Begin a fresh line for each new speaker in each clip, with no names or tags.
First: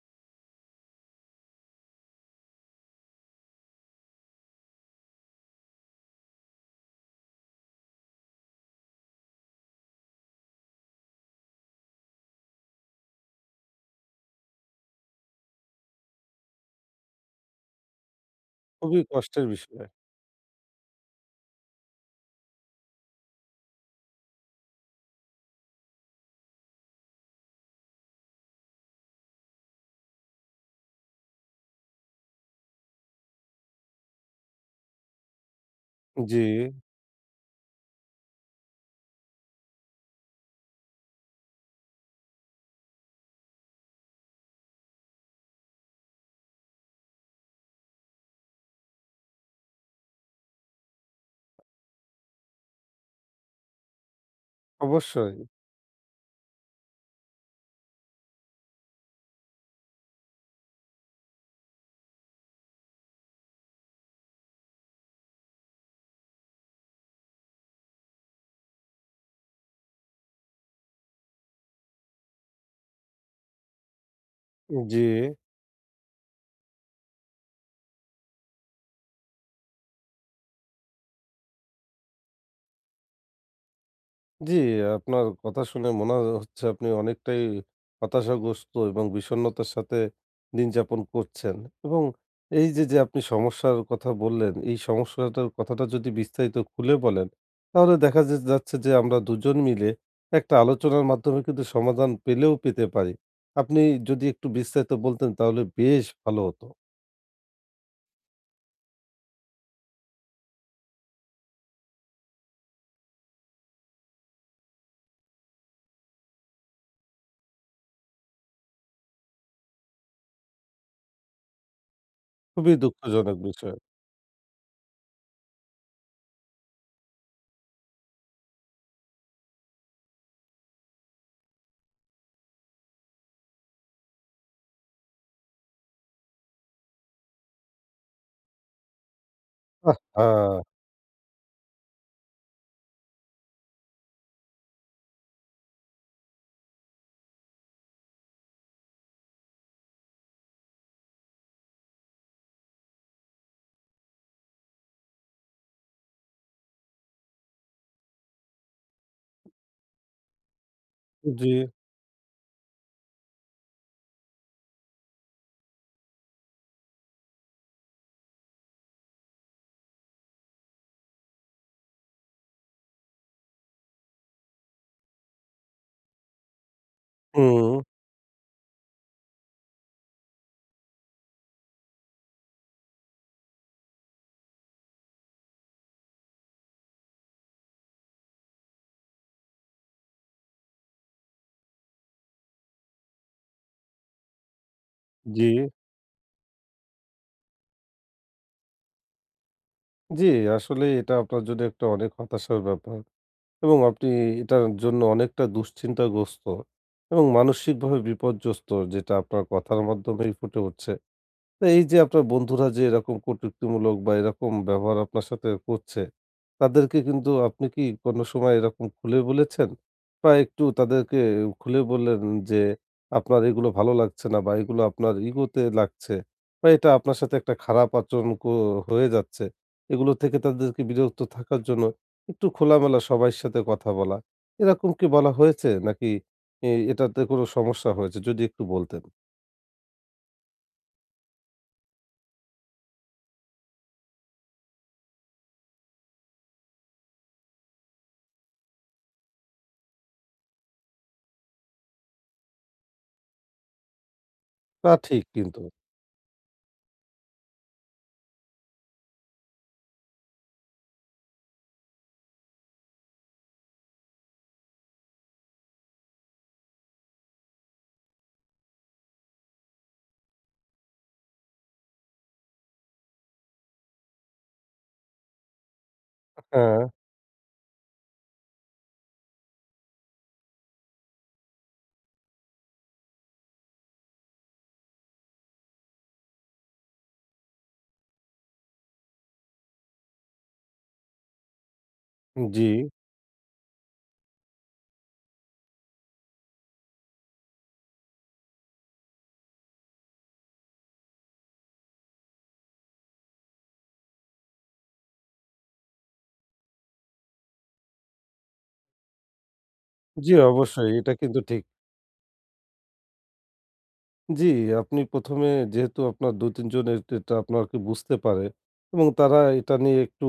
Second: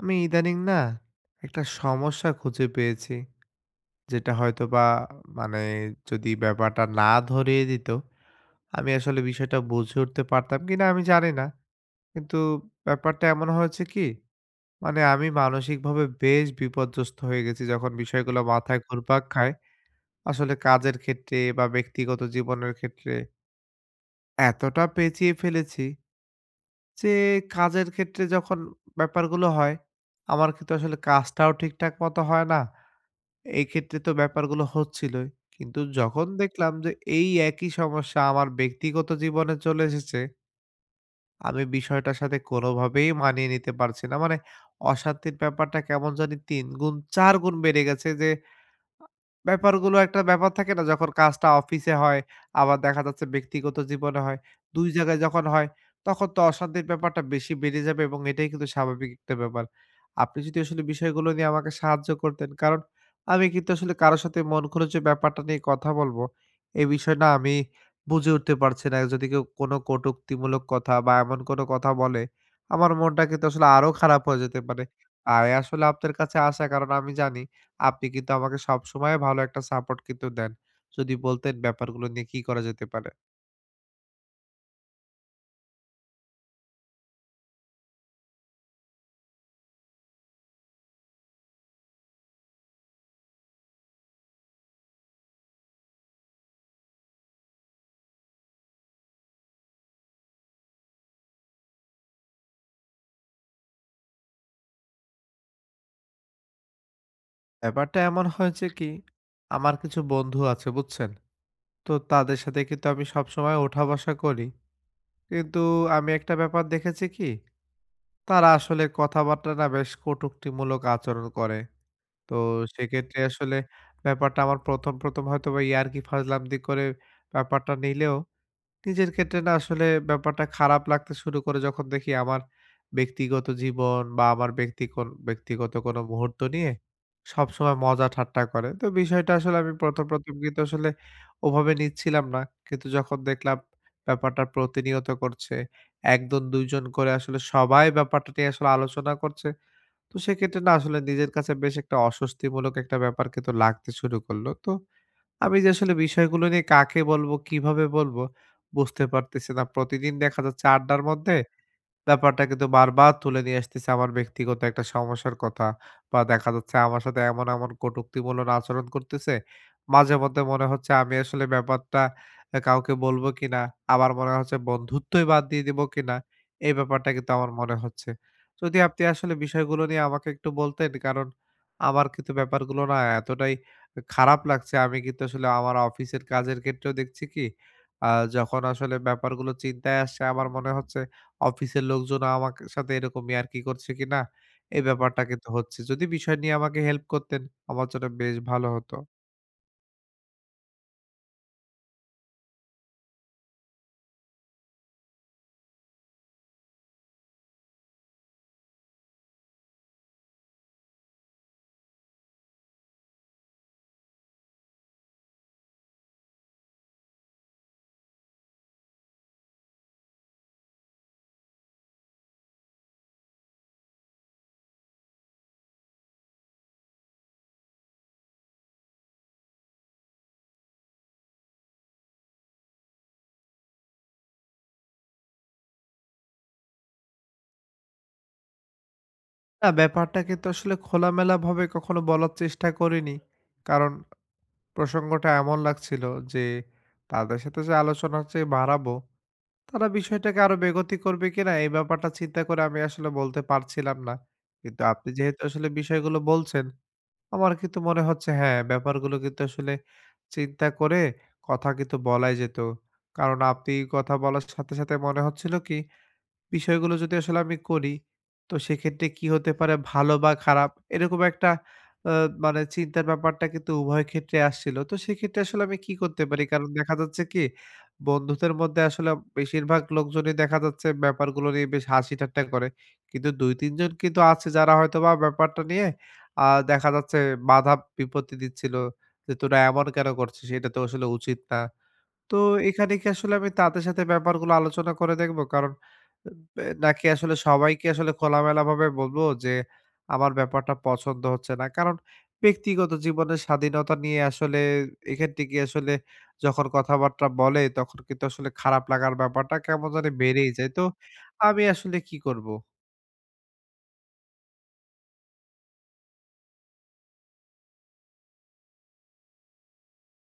আমি ইদানিং না একটা সমস্যা খুঁজে পেয়েছি যেটা হয়তো বা মানে যদি ব্যাপারটা না ধরিয়ে দিত আমি আসলে বিষয়টা বুঝে উঠতে পারতাম কিনা আমি জানি না। কিন্তু ব্যাপারটা এমন হয়েছে কি, মানে আমি মানসিকভাবে বেশ বিপর্যস্ত হয়ে গেছি যখন বিষয়গুলো মাথায়
খুবই
ঘুরপাক
কষ্টের
খায়।
বিষয়।
আসলে কাজের ক্ষেত্রে বা ব্যক্তিগত জীবনের ক্ষেত্রে এতটা পেঁচিয়ে ফেলেছি যে কাজের ক্ষেত্রে যখন ব্যাপারগুলো হয় আমার কিন্তু আসলে কাজটাও ঠিকঠাক মতো হয় না। এই ক্ষেত্রে তো ব্যাপারগুলো হচ্ছিলই। কিন্তু যখন
জি,
দেখলাম যে এই একই সমস্যা আমার ব্যক্তিগত জীবনে চলে এসেছে, আমি বিষয়টার সাথে কোনোভাবেই মানিয়ে নিতে পারছি না। মানে অশান্তির ব্যাপারটা কেমন জানি ৩ গুণ ৪ গুণ বেড়ে গেছে যে ব্যাপারগুলো একটা ব্যাপার থাকে না যখন কাজটা অফিসে হয়, আবার দেখা যাচ্ছে ব্যক্তিগত জীবনে হয়। ২ জায়গায়
অবশ্যই।
যখন হয় তখন তো অশান্তির ব্যাপারটা বেশি বেড়ে যাবে এবং এটাই কিন্তু স্বাভাবিক একটা ব্যাপার। আপনি যদি আসলে বিষয়গুলো নিয়ে আমাকে সাহায্য করতেন। কারণ আমি কিন্তু আসলে কারো সাথে মন খুলে যে ব্যাপারটা নিয়ে কথা বলবো, এই বিষয় না আমি বুঝে উঠতে পারছি না। যদি কেউ কোনো কটুক্তিমূলক কথা বা এমন কোনো কথা বলে, আমার মনটা কিন্তু আসলে আরো খারাপ হয়ে যেতে পারে।
জি,
তাই আসলে আপনার কাছে আসা, কারণ আমি জানি আপনি কিন্তু আমাকে সবসময় ভালো একটা সাপোর্ট কিন্তু দেন। যদি বলতেন ব্যাপারগুলো নিয়ে কি করা যেতে পারে?
জি, আপনার কথা শুনে মনে হচ্ছে আপনি অনেকটাই হতাশাগ্রস্ত এবং বিষণ্ণতার সাথে দিন যাপন করছেন এবং এই যে, যে আপনি সমস্যার কথা বললেন, এই সমস্যাটার কথাটা যদি বিস্তারিত খুলে বলেন, তাহলে দেখা যাচ্ছে যে আমরা দুজন মিলে একটা আলোচনার মাধ্যমে কিন্তু সমাধান পেলেও পেতে পারি। আপনি যদি একটু বিস্তারিত বলতেন তাহলে বেশ ভালো হতো।
ব্যাপারটা এমন হয়েছে কি, আমার কিছু বন্ধু আছে বুঝছেন? তো তাদের সাথে কিন্তু আমি সবসময় ওঠা বসা করি। কিন্তু আমি একটা ব্যাপার দেখেছি কি, তারা আসলে কথাবার্তা না বেশ কটূক্তিমূলক আচরণ করে। তো
খুবই
সেক্ষেত্রে
দুঃখজনক
আসলে
বিষয়।
ব্যাপারটা আমার ১ম হয়তোবা ইয়ার্কি ফাজলামি করে ব্যাপারটা নিলেও নিজের ক্ষেত্রে না আসলে ব্যাপারটা খারাপ লাগতে শুরু করে যখন দেখি আমার ব্যক্তিগত জীবন বা আমার ব্যক্তিগত কোনো মুহূর্ত নিয়ে সবসময় মজা ঠাট্টা করে। তো বিষয়টা আসলে আমি ১ম কিন্তু
আহহা!
আসলে ওভাবে নিচ্ছিলাম না। কিন্তু যখন দেখলাম ব্যাপারটা প্রতিনিয়ত করছে, ১ জন ২ জন করে আসলে সবাই ব্যাপারটা নিয়ে আসলে আলোচনা করছে। তো সেক্ষেত্রে না আসলে নিজের কাছে বেশ একটা অস্বস্তিমূলক একটা ব্যাপার কিন্তু লাগতে শুরু করলো। তো আমি যে আসলে বিষয়গুলো নিয়ে কাকে বলবো, কিভাবে বলবো বুঝতে পারতেছি না। প্রতিদিন দেখা যাচ্ছে আড্ডার মধ্যে
জি।
ব্যাপারটা কিন্তু বারবার তুলে নিয়ে আসতেছে আমার ব্যক্তিগত একটা সমস্যার কথা। বা দেখা যাচ্ছে আমার সাথে এমন কটুক্তিমূলক আচরণ করতেছে। মাঝে মধ্যে মনে হচ্ছে আমি আসলে ব্যাপারটা কাউকে বলব কিনা? আবার মনে হচ্ছে বন্ধুত্বই বাদ দিয়ে দিব কিনা? এই ব্যাপারটা কিন্তু আমার
হুম,
মনে হচ্ছে। যদি আপনি আসলে বিষয়গুলো নিয়ে আমাকে একটু বলতেন, কারণ আমার কিন্তু ব্যাপারগুলো না এতটাই খারাপ লাগছে। আমি কিন্তু আসলে আমার অফিসের কাজের ক্ষেত্রেও দেখছি কি, আ যখন আসলে ব্যাপারগুলো চিন্তায় আসছে আমার মনে হচ্ছে অফিসের লোকজন আমার সাথে এরকম ইয়ার্কি করছে কিনা, এই ব্যাপারটা
জি,
কিন্তু হচ্ছে। যদি বিষয় নিয়ে আমাকে হেল্প করতেন, আমার জন্য বেশ ভালো হতো।
জি, আসলেই এটা আপনার জন্য একটা অনেক হতাশার ব্যাপার এবং আপনি এটার জন্য অনেকটা দুশ্চিন্তাগ্রস্ত এবং মানসিকভাবে বিপর্যস্ত যেটা আপনার কথার মাধ্যমেই ফুটে উঠছে। তো এই যে আপনার বন্ধুরা যে এরকম কটূক্তিমূলক বা এরকম ব্যবহার আপনার সাথে করছে, তাদেরকে কিন্তু আপনি কি কোনো সময় এরকম খুলে বলেছেন? বা একটু তাদেরকে খুলে বললেন যে আপনার এগুলো ভালো লাগছে না বা এগুলো আপনার ইগোতে লাগছে বা এটা আপনার সাথে একটা খারাপ আচরণ হয়ে যাচ্ছে। এগুলো থেকে তাদেরকে বিরত থাকার জন্য একটু খোলামেলা সবার সাথে কথা বলা। এরকম কি বলা হয়েছে নাকি এটাতে কোনো সমস্যা হয়েছে? যদি একটু বলতেন।
না, ব্যাপারটা কিন্তু আসলে খোলামেলাভাবে কখনো বলার চেষ্টা করিনি। কারণ প্রসঙ্গটা এমন লাগছিল যে, তাদের সাথে যে আলোচনা যে বাড়াবো, তারা বিষয়টাকে আরো বেগতি করবে কিনা, এই ব্যাপারটা চিন্তা করে আমি আসলে বলতে পারছিলাম না। কিন্তু
তা
আপনি
ঠিক
যেহেতু
কিন্তু।
আসলে বিষয়গুলো বলছেন আমার কিন্তু মনে হচ্ছে হ্যাঁ, ব্যাপারগুলো কিন্তু আসলে চিন্তা করে কথা কিন্তু বলাই যেত। কারণ আপনি কথা বলার সাথে সাথে মনে হচ্ছিল কি বিষয়গুলো যদি আসলে আমি করি, তো সেক্ষেত্রে কি হতে পারে ভালো বা খারাপ এরকম একটা আ মানে চিন্তার ব্যাপারটা কিন্তু উভয় ক্ষেত্রে আসছিল। তো সেক্ষেত্রে আসলে আমি কি করতে পারি? কারণ
হ্যাঁ।
দেখা যাচ্ছে কি বন্ধুদের মধ্যে আসলে বেশিরভাগ লোকজনই দেখা যাচ্ছে ব্যাপারগুলো নিয়ে বেশ হাসি-ঠাট্টা করে। কিন্তু ২-৩ জন কিন্তু আছে যারা হয়তোবা ব্যাপারটা নিয়ে দেখা যাচ্ছে বাধা বিপত্তি দিচ্ছিল যে, "তোরা এমন কেন করছিস? এটা তো আসলে উচিত না।" তো
জি,
এখানে কি আসলে আমি তাদের সাথে ব্যাপারগুলো আলোচনা করে দেখবো? কারণ নাকি আসলে সবাইকে আসলে খোলামেলাভাবে বলবো যে, আমার ব্যাপারটা পছন্দ হচ্ছে না। কারণ ব্যক্তিগত জীবনের স্বাধীনতা নিয়ে আসলে এখান থেকে আসলে যখন কথাবার্তা বলে, তখন কিন্তু আসলে খারাপ লাগার ব্যাপারটা কেমন জানি
জি
বেড়েই যায়। তো
অবশ্যই। এটা কিন্তু ঠিক।
আমি আসলে কি করব?
জি, আপনি ১ম এ যেহেতু আপনার ২-৩ জন এটা আপনাকে বুঝতে পারে এবং তারা এটা নিয়ে একটু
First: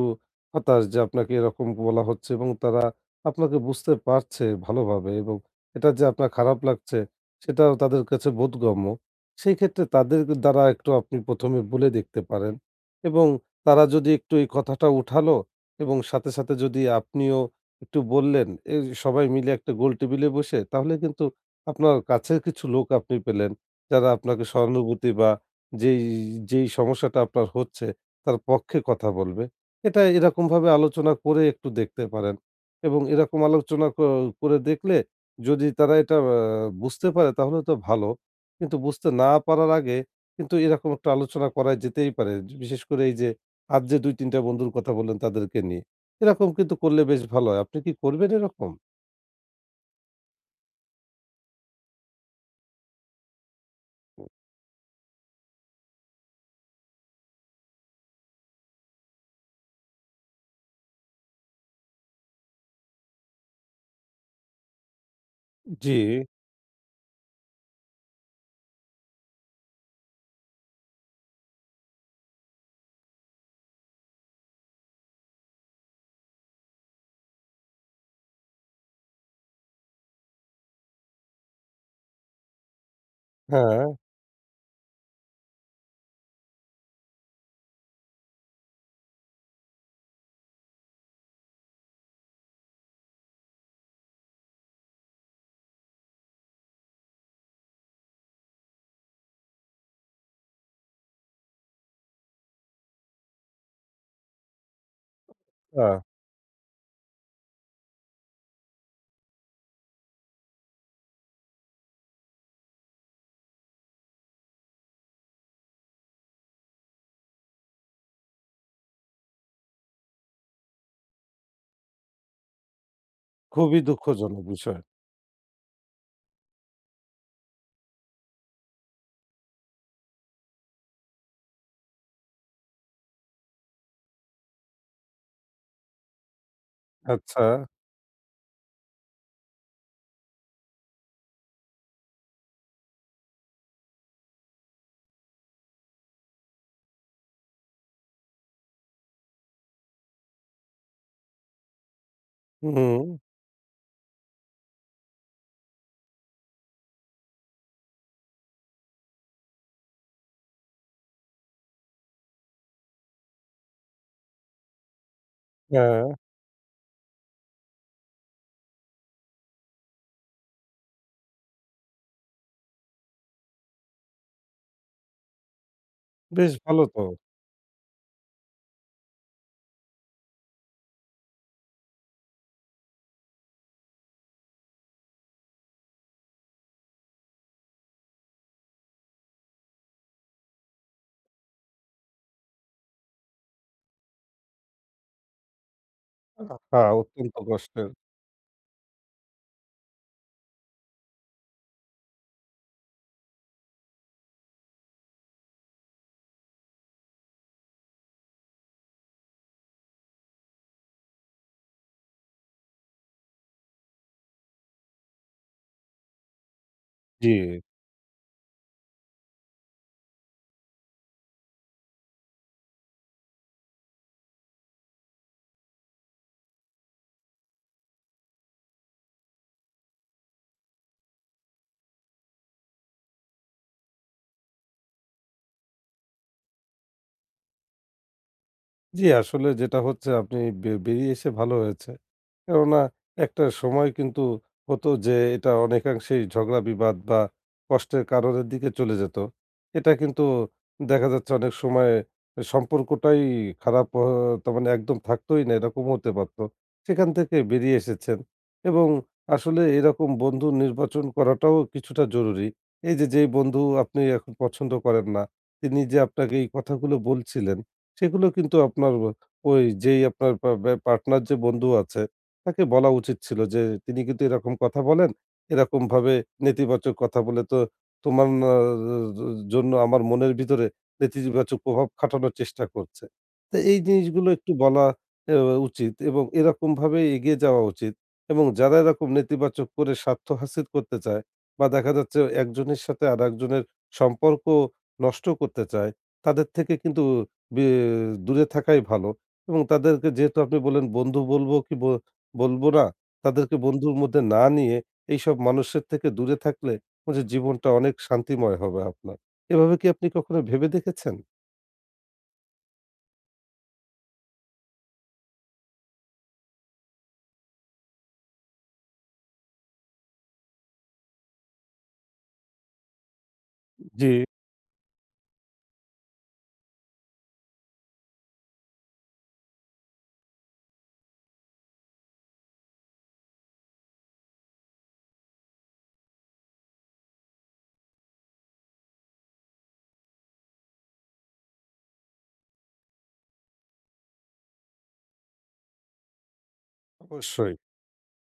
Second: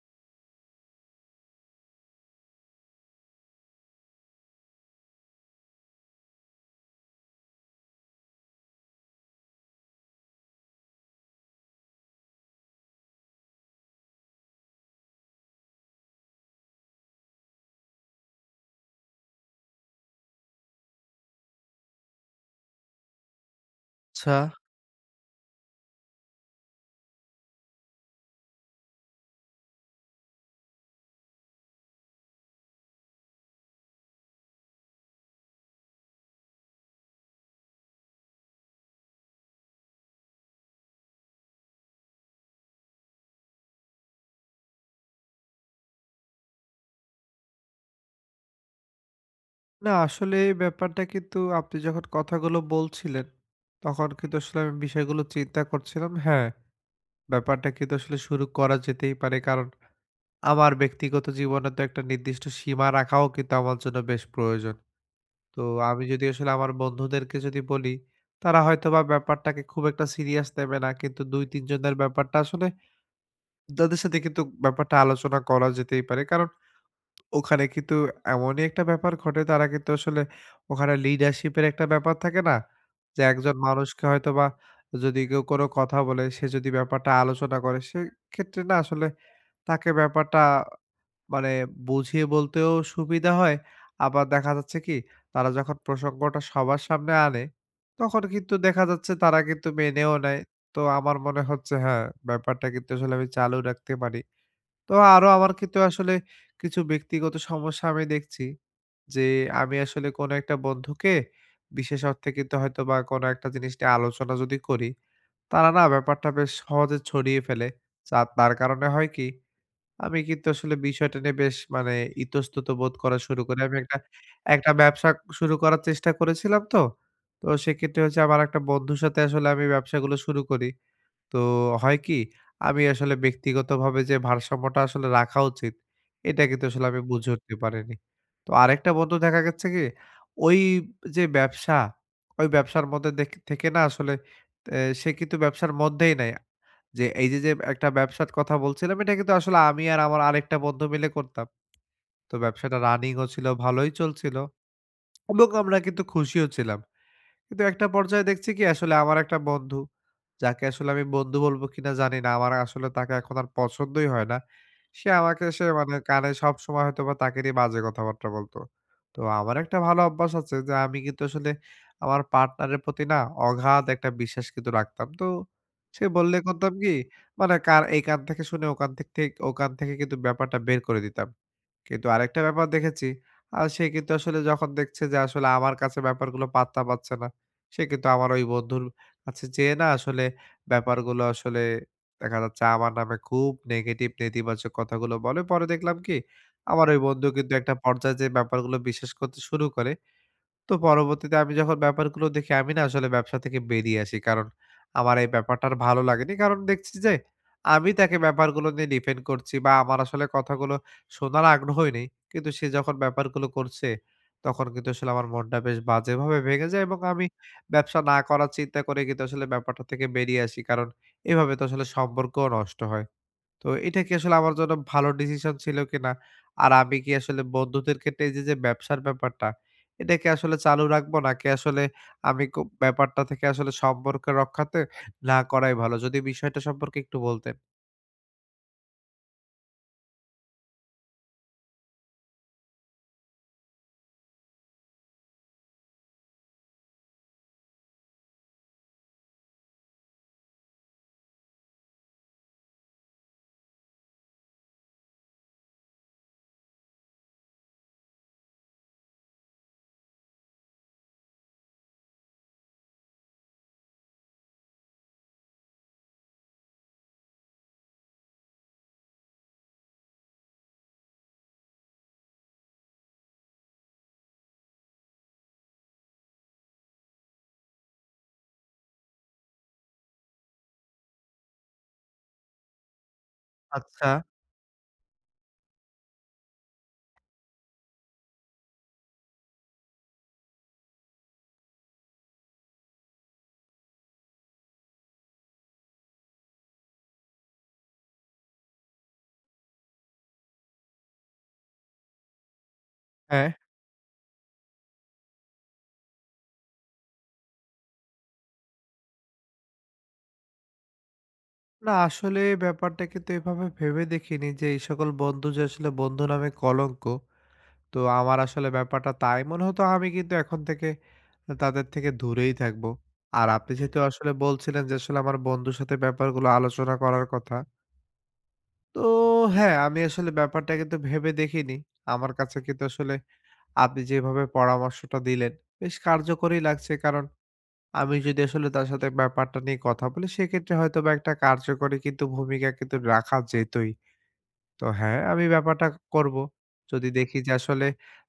হতাশ যে আপনাকে এরকম বলা হচ্ছে এবং তারা আপনাকে বুঝতে পারছে ভালোভাবে এবং এটা যে আপনার খারাপ লাগছে সেটাও তাদের কাছে বোধগম্য। সেই ক্ষেত্রে তাদের দ্বারা একটু আপনি ১ম এ বলে দেখতে পারেন এবং তারা যদি একটু এই কথাটা উঠালো এবং সাথে, সাথে যদি আপনিও একটু বললেন, এই সবাই মিলে একটা গোল টেবিলে বসে তাহলে কিন্তু আপনার কাছের কিছু লোক আপনি পেলেন। যারা
আচ্ছা,
আপনাকে সহানুভূতি বা যেই, যেই সমস্যাটা আপনার হচ্ছে তার পক্ষে কথা বলবে। এটা এরকমভাবে আলোচনা করে একটু দেখতে পারেন এবং এরকম আলোচনা করে দেখলে যদি তারা এটা বুঝতে পারে তাহলে তো ভালো। কিন্তু বুঝতে না পারার আগে কিন্তু এরকম একটা আলোচনা করা যেতেই পারে। বিশেষ করে এই যে আর যে ২-৩ টা বন্ধুর কথা বললেন তাদেরকে নিয়ে। এরকম কিন্তু করলে বেশ ভালো হয়। আপনি কি করবেন এরকম?
না, আসলে এই ব্যাপারটা কিন্তু আপনি যখন কথাগুলো বলছিলেন, তখন কিন্তু আসলে আমি বিষয়গুলো চিন্তা করছিলাম। হ্যাঁ, ব্যাপারটা কিন্তু আসলে শুরু করা যেতেই পারে। কারণ আমার ব্যক্তিগত জীবনে তো একটা নির্দিষ্ট সীমা রাখাও কিন্তু আমার জন্য বেশ প্রয়োজন। তো
জি।
আমি যদি আসলে আমার বন্ধুদেরকে যদি বলি, তারা হয়তোবা ব্যাপারটাকে খুব একটা সিরিয়াস নেবে না। কিন্তু ২-৩ জনের ব্যাপারটা আসলে তাদের সাথে কিন্তু ব্যাপারটা আলোচনা করা যেতেই পারে। কারণ ওখানে কিন্তু এমনই একটা ব্যাপার ঘটে তারা কিন্তু আসলে ওখানে লিডারশিপ এর একটা ব্যাপার থাকে না? যে একজন
হ্যাঁ,
মানুষকে হয়তোবা যদি কেউ কোনো কথা বলে সে যদি ব্যাপারটা আলোচনা করে সেক্ষেত্রে না আসলে তাকে ব্যাপারটা মানে বুঝিয়ে বলতেও সুবিধা হয়। আবার দেখা যাচ্ছে কি তারা যখন প্রসঙ্গটা সবার সামনে আনে, তখন কিন্তু দেখা যাচ্ছে তারা কিন্তু মেনেও নেয়। তো আমার মনে হচ্ছে হ্যাঁ, ব্যাপারটা কিন্তু আসলে আমি চালু রাখতে পারি। তো আরো আমার কিন্তু
আ
আসলে কিছু ব্যক্তিগত সমস্যা আমি দেখছি যে, আমি আসলে কোনো একটা বন্ধুকে বিশেষ অর্থে কিন্তু হয়তোবা কোনো একটা জিনিস নিয়ে আলোচনা যদি করি, তারা না ব্যাপারটা বেশ সহজে ছড়িয়ে ফেলে। যা তার কারণে হয় কি আমি কিন্তু আসলে বিষয়টা নিয়ে বেশ মানে ইতস্তত বোধ করা শুরু করি। আমি
খুবই
একটা,
দুঃখজনক
একটা
বিষয়।
ব্যবসা শুরু করার চেষ্টা করেছিলাম তো। তো সেক্ষেত্রে হচ্ছে আমার একটা বন্ধুর সাথে আসলে আমি ব্যবসাগুলো শুরু করি। তো হয় কি? আমি আসলে ব্যক্তিগতভাবে যে ভারসাম্যটা আসলে রাখা উচিত, এটা কিন্তু আসলে আমি বুঝে
আচ্ছা।
উঠতে পারিনি। তো আরেকটা বন্ধু দেখা গেছে কি? ওই যে ব্যবসা, ওই ব্যবসার মধ্যে দেখ থেকে না আসলে এ সে কিন্তু ব্যবসার মধ্যেই নাই। যে এই যে একটা ব্যবসার কথা বলছিলাম, এটা কিন্তু আসলে আমি আর আমার আরেকটা বন্ধু মিলে করতাম। তো ব্যবসাটা
হুম,
রানিং ও ছিল, ভালোই চলছিল এবং আমরা কিন্তু খুশিও ছিলাম। কিন্তু একটা পর্যায়ে দেখছি কি আসলে আমার একটা বন্ধু, যাকে আসলে আমি বন্ধু বলবো কিনা জানি না। আমার আসলে তাকে এখন আর পছন্দই হয় না। সে আমাকে এসে মানে
হ্যাঁ,
কানে সবসময় হয়তোবা তাকে নিয়ে বাজে কথাবার্তা বলত। তো আমার একটা ভালো অভ্যাস আছে যে আমি কিন্তু আসলে আমার পার্টনারের প্রতি না অগাধ একটা বিশ্বাস কিন্তু রাখতাম। তো সে বললে
বেশ
করতাম
ভালো
কি
তো।
মানে কার এই কান থেকে শুনে ওখান থেকে কিন্তু ব্যাপারটা বের করে দিতাম। কিন্তু আরেকটা ব্যাপার দেখেছি, সে কিন্তু আসলে যখন দেখছে যে আসলে আমার কাছে ব্যাপারগুলো পাত্তা পাচ্ছে না, সে কিন্তু আমার ওই বন্ধুর কাছে যেয়ে না আসলে ব্যাপারগুলো আসলে দেখা যাচ্ছে আমার নামে খুব নেগেটিভ, নেতিবাচক কথাগুলো বলে। পরে দেখলাম কি
আ
আমার
হ্যাঁ,
ওই বন্ধু
অত্যন্ত
কিন্তু একটা
কষ্টের।
পর্যায়ে যেয়ে ব্যাপারগুলো বিশ্বাস করতে শুরু করে। তো পরবর্তীতে আমি যখন ব্যাপারগুলো দেখি আমি না আসলে ব্যবসা থেকে বেরিয়ে আসি। কারণ আমার এই ব্যাপারটা আর ভালো লাগেনি। কারণ দেখছি যে আমি তাকে ব্যাপারগুলো নিয়ে ডিফেন্ড করছি বা আমার আসলে কথাগুলো শোনার আগ্রহই নেই। কিন্তু সে যখন ব্যাপারগুলো করছে তখন কিন্তু আসলে আমার মনটা বেশ বাজেভাবে ভেঙে যায় এবং আমি
জি।
ব্যবসা না করার চিন্তা করে কিন্তু আসলে ব্যাপারটা থেকে বেরিয়ে আসি। কারণ এভাবে তো আসলে সম্পর্কও নষ্ট হয়। তো এটা কি আসলে আমার জন্য ভালো ডিসিশন ছিল কিনা? আর আমি কি আসলে বন্ধুদের ক্ষেত্রে এই যে ব্যবসার ব্যাপারটা, এটা কি আসলে চালু রাখবো? নাকি আসলে আমি ব্যাপারটা থেকে আসলে সম্পর্ক রক্ষাতে না করাই ভালো? যদি বিষয়টা সম্পর্কে একটু বলতেন।
জি, আসলে যেটা হচ্ছে আপনি বেরিয়ে এসে ভালো হয়েছে। কেননা একটা সময় কিন্তু হতো যে এটা অনেকাংশেই ঝগড়া বিবাদ বা কষ্টের কারণের দিকে চলে যেত। এটা কিন্তু দেখা যাচ্ছে অনেক সময় সম্পর্কটাই খারাপ তার মানে একদম থাকতোই না এরকম হতে পারত। সেখান থেকে বেরিয়ে এসেছেন এবং আসলে এরকম বন্ধু নির্বাচন করাটাও কিছুটা জরুরি। এই যে যেই বন্ধু আপনি এখন পছন্দ করেন না, তিনি যে আপনাকে এই কথাগুলো বলছিলেন সেগুলো কিন্তু আপনার ওই যেই আপনার পা ব্যা পার্টনার যে বন্ধু আছে, তাকে বলা উচিত ছিল যে, "তিনি কিন্তু এরকম কথা বলেন, এরকমভাবে নেতিবাচক কথা বলে তো তোমার না জন্য আমার মনের ভিতরে নেতিবাচক প্রভাব খাটানোর চেষ্টা করছে।" তো এই
আচ্ছা,
জিনিসগুলো একটু বলা অ্যা উচিত এবং এরকমভাবে এগিয়ে যাওয়া উচিত এবং যারা এরকম নেতিবাচক করে স্বার্থ হাসিল করতে চায় বা দেখা যাচ্ছে একজনের সাথে আরেকজনের সম্পর্ক নষ্ট করতে চায়, তাদের থেকে কিন্তু বে দূরে থাকাই ভালো এবং তাদেরকে যেহেতু আপনি বললেন, বন্ধু বলবো কি বলবো না?
হ্যাঁ।
তাদেরকে বন্ধুর মধ্যে না নিয়ে এইসব মানুষের থেকে দূরে থাকলে ওদের জীবনটা অনেক শান্তিময় হবে আপনার। এভাবে কি আপনি কখনো ভেবে দেখেছেন?
না, আসলে ব্যাপারটা কিন্তু এভাবে ভেবে দেখিনি যে, এই সকল বন্ধু যে আসলে বন্ধু নামে কলঙ্ক। তো আমার আসলে ব্যাপারটা তাই মনে হতো আমি কিন্তু এখন থেকে তাদের থেকে দূরেই থাকবো। আর আপনি যেহেতু
জি,
আসলে বলছিলেন যে আসলে আমার বন্ধুর সাথে ব্যাপারগুলো আলোচনা করার কথা। তো হ্যাঁ, আমি আসলে ব্যাপারটা কিন্তু ভেবে দেখিনি। আমার কাছে কিন্তু আসলে আপনি যেভাবে পরামর্শটা দিলেন বেশ কার্যকরী লাগছে। কারণ আমি যদি আসলে তার সাথে ব্যাপারটা নিয়ে কথা বলি সেক্ষেত্রে হয়তোবা একটা কার্যকরী কিন্তু ভূমিকা কিন্তু রাখা যেতই। তো হ্যাঁ, আমি ব্যাপারটা করব। যদি দেখি যে
অবশ্যই।
আসলে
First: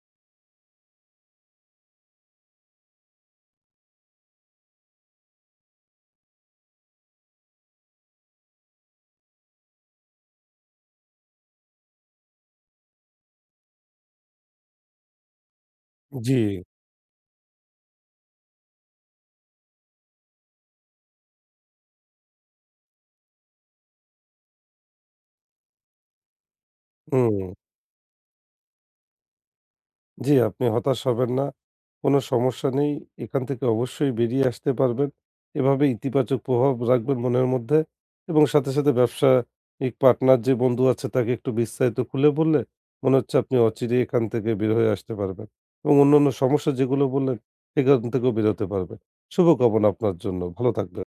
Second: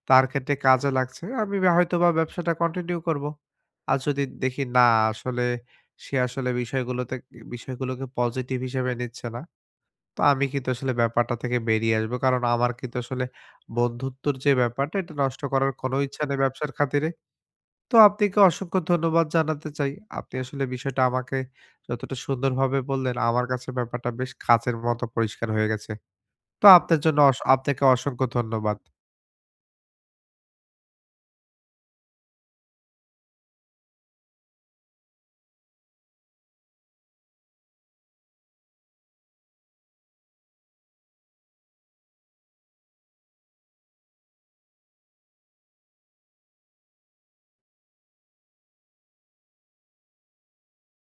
তার ক্ষেত্রে কাজে লাগছে, আমি বা হয়তোবা ব্যবসাটা কন্টিনিউ করব। আর যদি দেখি না আসলে সে আসলে বিষয়গুলোতে বিষয়গুলোকে পজিটিভ হিসেবে নিচ্ছে না, তো আমি কিন্তু আসলে ব্যাপারটা থেকে বেরিয়ে আসবো। কারণ আমার কিন্তু আসলে বন্ধুত্বর যে ব্যাপারটা এটা নষ্ট করার কোনো ইচ্ছা
জি,
নেই ব্যবসার খাতিরে। তো আপনাকে অসংখ্য ধন্যবাদ জানাতে চাই। আপনি আসলে বিষয়টা আমাকে যতটা সুন্দরভাবে বললেন, আমার কাছে ব্যাপারটা বেশ কাচের মতো পরিষ্কার হয়ে গেছে। তো আপনার জন্য
হুম।
আপনাকে অসংখ্য ধন্যবাদ।
জি, আপনি হতাশ হবেন না। কোনো সমস্যা নেই। এখান থেকে অবশ্যই বেরিয়ে আসতে পারবেন। এভাবে ইতিবাচক প্রভাব রাখবেন মনের মধ্যে এবং সাথে, সাথে ব্যবসায়িক পার্টনার যে বন্ধু আছে তাকে একটু বিস্তারিত খুলে বললে মনে হচ্ছে আপনি অচিরেই এখান থেকে বের হয়ে আসতে পারবেন এবং অন্যান্য সমস্যা যেগুলো বললেন সেখান থেকেও বেরোতে পারবেন। শুভকামনা আপনার জন্য। ভালো থাকবেন।